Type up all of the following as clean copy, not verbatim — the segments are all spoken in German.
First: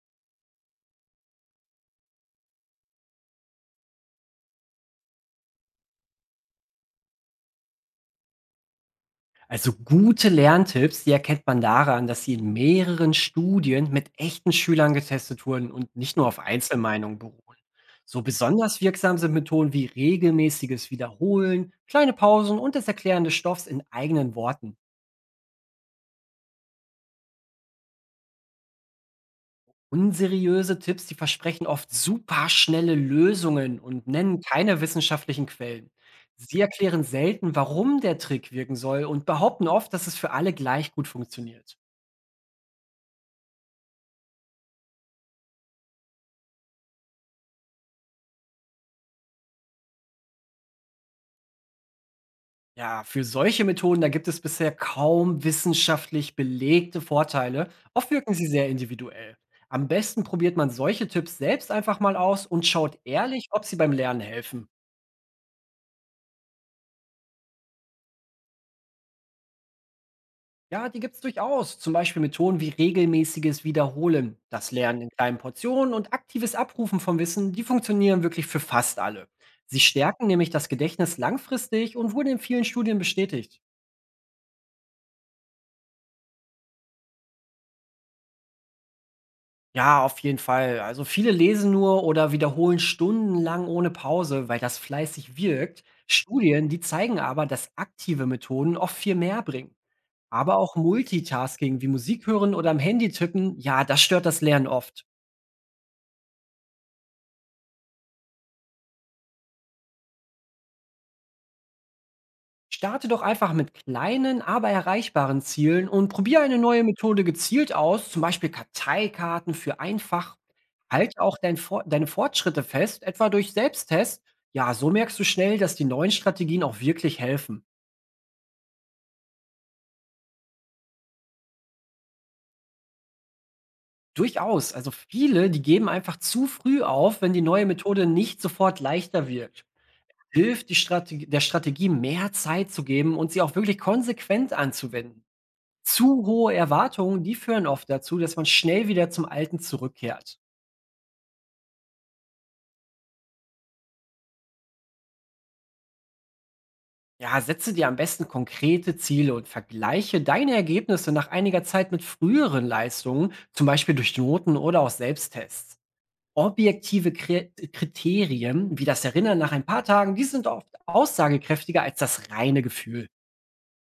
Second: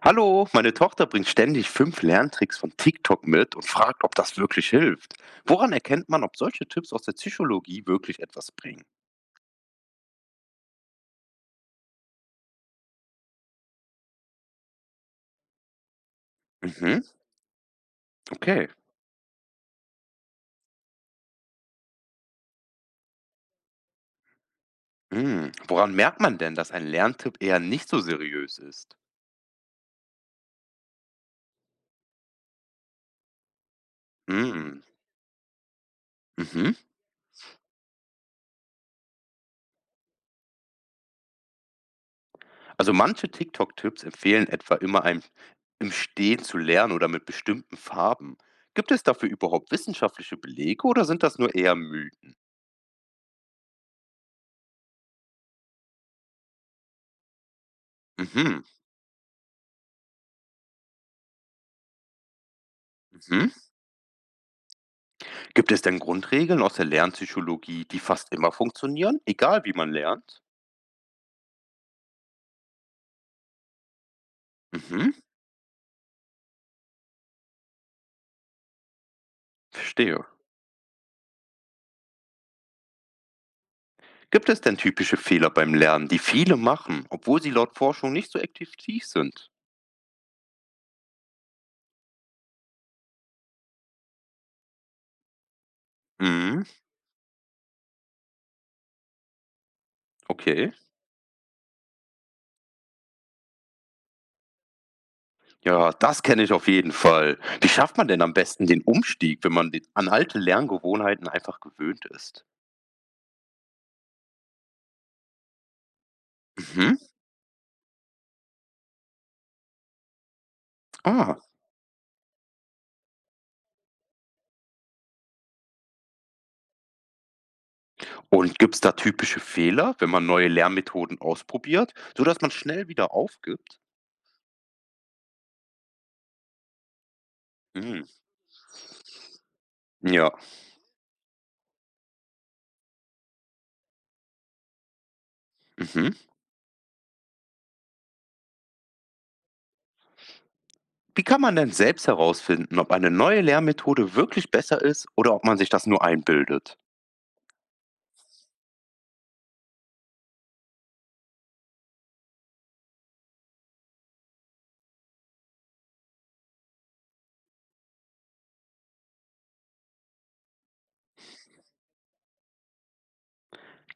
Hallo, meine Tochter bringt ständig fünf Lerntricks von TikTok mit und fragt, ob das wirklich hilft. Woran erkennt man, ob solche Tipps aus der Psychologie wirklich etwas bringen? Also gute Lerntipps, die erkennt man daran, dass sie in mehreren Studien mit echten Schülern getestet wurden und nicht nur auf Mhm, Einzelmeinungen beruhen. So okay. besonders wirksam sind Methoden wie regelmäßiges Wiederholen, kleine Pausen und das Erklären des Stoffs in eigenen Worten. Hm. Woran merkt man denn, dass ein Lerntipp eher nicht so seriös ist? Unseriöse Tipps, die versprechen oft superschnelle Lösungen und nennen keine Hm. wissenschaftlichen Quellen. Sie Mhm. erklären selten, warum der Trick wirken soll und behaupten oft, dass es für alle gleich gut funktioniert. Also manche TikTok-Tipps empfehlen etwa immer einem im Stehen zu lernen oder mit bestimmten Farben. Gibt es dafür überhaupt wissenschaftliche Belege oder sind das nur eher Mythen? Ja, für solche Methoden, da gibt es bisher kaum wissenschaftlich belegte Vorteile. Oft wirken sie Mhm. sehr individuell. Am besten probiert man solche Tipps selbst einfach mal aus und schaut ehrlich, Mhm. ob sie beim Lernen helfen. Gibt es denn Grundregeln aus der Lernpsychologie, die fast immer funktionieren, egal wie man lernt? Ja, die gibt es durchaus. Zum Beispiel Methoden wie regelmäßiges Wiederholen, das Lernen in Mhm, kleinen Portionen und aktives Abrufen von Wissen, die funktionieren wirklich für fast alle. Sie verstehe. stärken nämlich das Gedächtnis langfristig und wurden in vielen Studien bestätigt. Gibt es denn typische Fehler beim Lernen, die viele machen, obwohl sie laut Forschung nicht so aktiv sind? Ja, auf jeden Fall. Also viele lesen nur oder wiederholen stundenlang ohne Pause, weil das fleißig wirkt. Mhm, Studien, die zeigen aber, dass aktive Methoden oft viel mehr bringen. Aber okay. auch Multitasking wie Musik hören oder am Handy tippen, ja, das stört das Lernen oft. Ja, das kenne ich auf jeden Fall. Wie schafft man denn am besten den Umstieg, wenn man an alte Lerngewohnheiten einfach gewöhnt ist? Starte doch einfach mit kleinen, aber erreichbaren Zielen und probiere eine neue Mhm. Methode gezielt aus, zum Beispiel Karteikarten für einfach. Halt auch Ah. Deine Fortschritte fest, etwa durch Selbsttest. Ja, so merkst du schnell, dass die neuen Strategien auch wirklich helfen. Und gibt es da typische Fehler, wenn man neue Lernmethoden ausprobiert, sodass man schnell wieder aufgibt? Durchaus. Also viele, die geben einfach zu früh auf, wenn die neue Mhm. Methode nicht sofort leichter wirkt. Ja. Hilft der Strategie mehr Zeit zu geben und sie auch wirklich konsequent anzuwenden. Mhm. Zu hohe Erwartungen, die führen oft dazu, dass man schnell wieder zum Alten zurückkehrt. Wie kann man denn selbst herausfinden, ob eine neue Lehrmethode wirklich besser ist oder ob man sich das nur einbildet? Ja, setze dir am besten konkrete Ziele und vergleiche deine Ergebnisse nach einiger Zeit mit früheren Leistungen, zum Beispiel durch Noten oder auch Selbsttests. Kriterien, wie das Erinnern nach ein paar Tagen, die sind oft aussagekräftiger als das reine Gefühl.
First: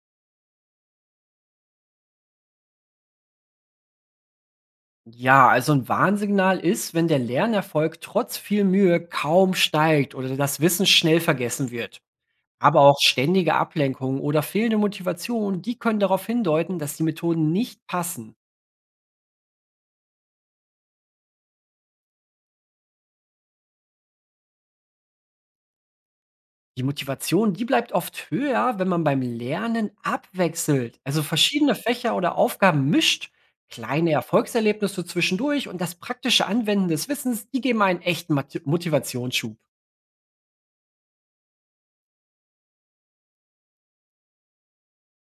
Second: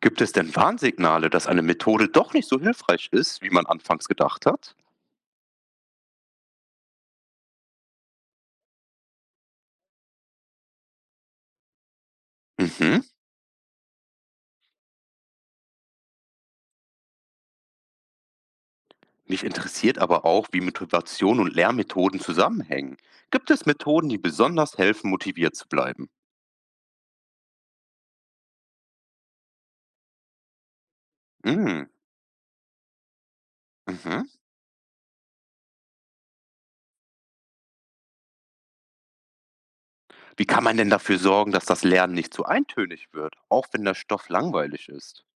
Gibt es denn Warnsignale, dass eine Methode doch nicht so hilfreich ist, wie man anfangs gedacht hat? Ja, also ein Warnsignal ist, wenn der Lernerfolg trotz viel Mühe kaum steigt oder das Wissen schnell vergessen wird. Aber auch Mhm. ständige Ablenkungen oder fehlende Motivation, die können darauf hindeuten, dass die Methoden nicht passen. Mich interessiert aber auch, wie Motivation und Lehrmethoden zusammenhängen. Gibt es Methoden, die besonders helfen, motiviert zu bleiben? Die Motivation, die bleibt oft höher, wenn man beim Lernen abwechselt, also verschiedene Mhm. Fächer oder Aufgaben mischt, kleine Mhm. Erfolgserlebnisse zwischendurch und das praktische Anwenden des Wissens, die geben einen Motivationsschub. Wie kann man denn dafür sorgen, dass das Lernen nicht zu eintönig wird, auch wenn der Stoff langweilig ist?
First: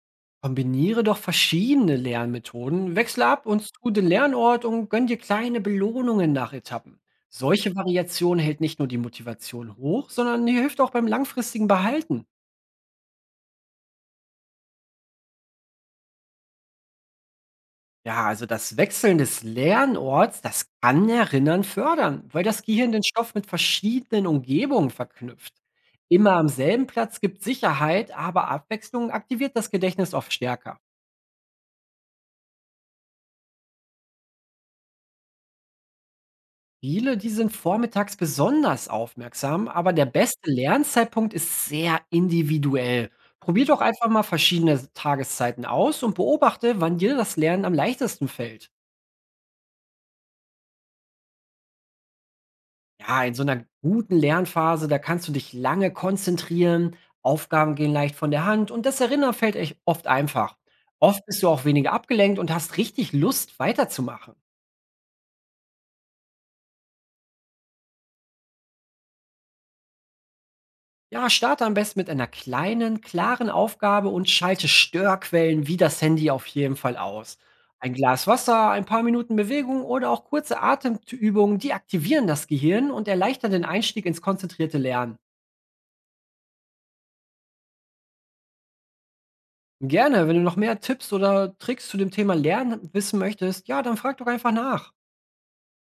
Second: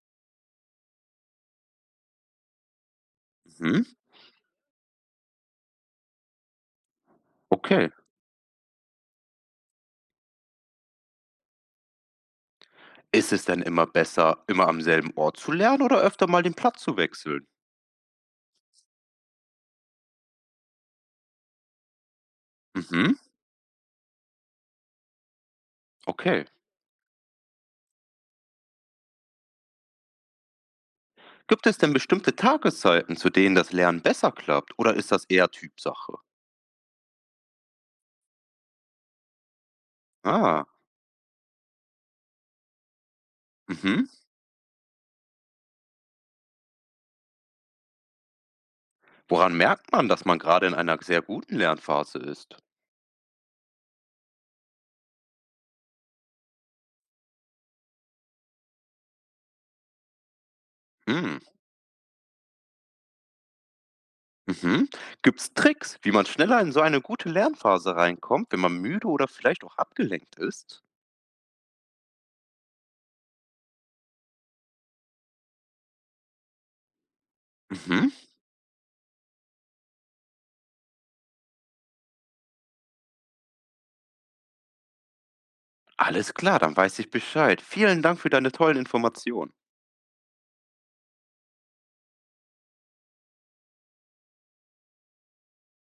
Kombiniere doch verschiedene Lernmethoden, wechsle ab und Mhm. zu den Lernort und gönn dir kleine Belohnungen nach Etappen. Solche Okay. Variation hält nicht nur die Motivation hoch, sondern die hilft auch beim langfristigen Behalten. Ist es denn immer besser, immer am selben Ort zu lernen oder öfter mal den Platz zu wechseln? Ja, also das Wechseln des Lernorts, das kann Erinnern fördern, weil das Gehirn den Mhm, Stoff mit verschiedenen Umgebungen verknüpft. Immer okay. am selben Platz gibt Sicherheit, aber Abwechslung aktiviert das Gedächtnis oft stärker. Gibt es denn bestimmte Tageszeiten, zu denen das Lernen besser klappt oder ist das eher Typsache? Viele, die sind vormittags besonders aufmerksam, aber der beste Ah, Lernzeitpunkt ist sehr individuell. Probier doch mhm. einfach mal verschiedene Tageszeiten aus und beobachte, wann dir das Lernen am leichtesten fällt. Woran merkt man, dass man gerade in einer sehr guten Lernphase ist? Ja, in so einer guten Lernphase, da kannst du dich lange konzentrieren, Aufgaben gehen leicht von der Hand und das Erinnern fällt echt oft einfach. Oft Hm, bist du auch weniger abgelenkt und hast richtig Lust, weiterzumachen. mhm. Gibt es Tricks, wie man schneller in so eine gute Lernphase reinkommt, wenn man müde oder vielleicht auch abgelenkt ist? Ja, starte am besten mit einer kleinen, klaren Aufgabe und schalte Störquellen wie das Handy auf jeden Fall aus. Ein Mhm. Glas Wasser, ein paar Minuten Bewegung oder auch kurze Atemübungen, die aktivieren das Gehirn und erleichtern den Einstieg ins konzentrierte Lernen. Alles klar, dann weiß ich Bescheid. Vielen Dank für deine tollen Informationen. Gerne, wenn du noch mehr Tipps oder Tricks zu dem Thema Lernen wissen möchtest, ja, dann frag doch einfach nach.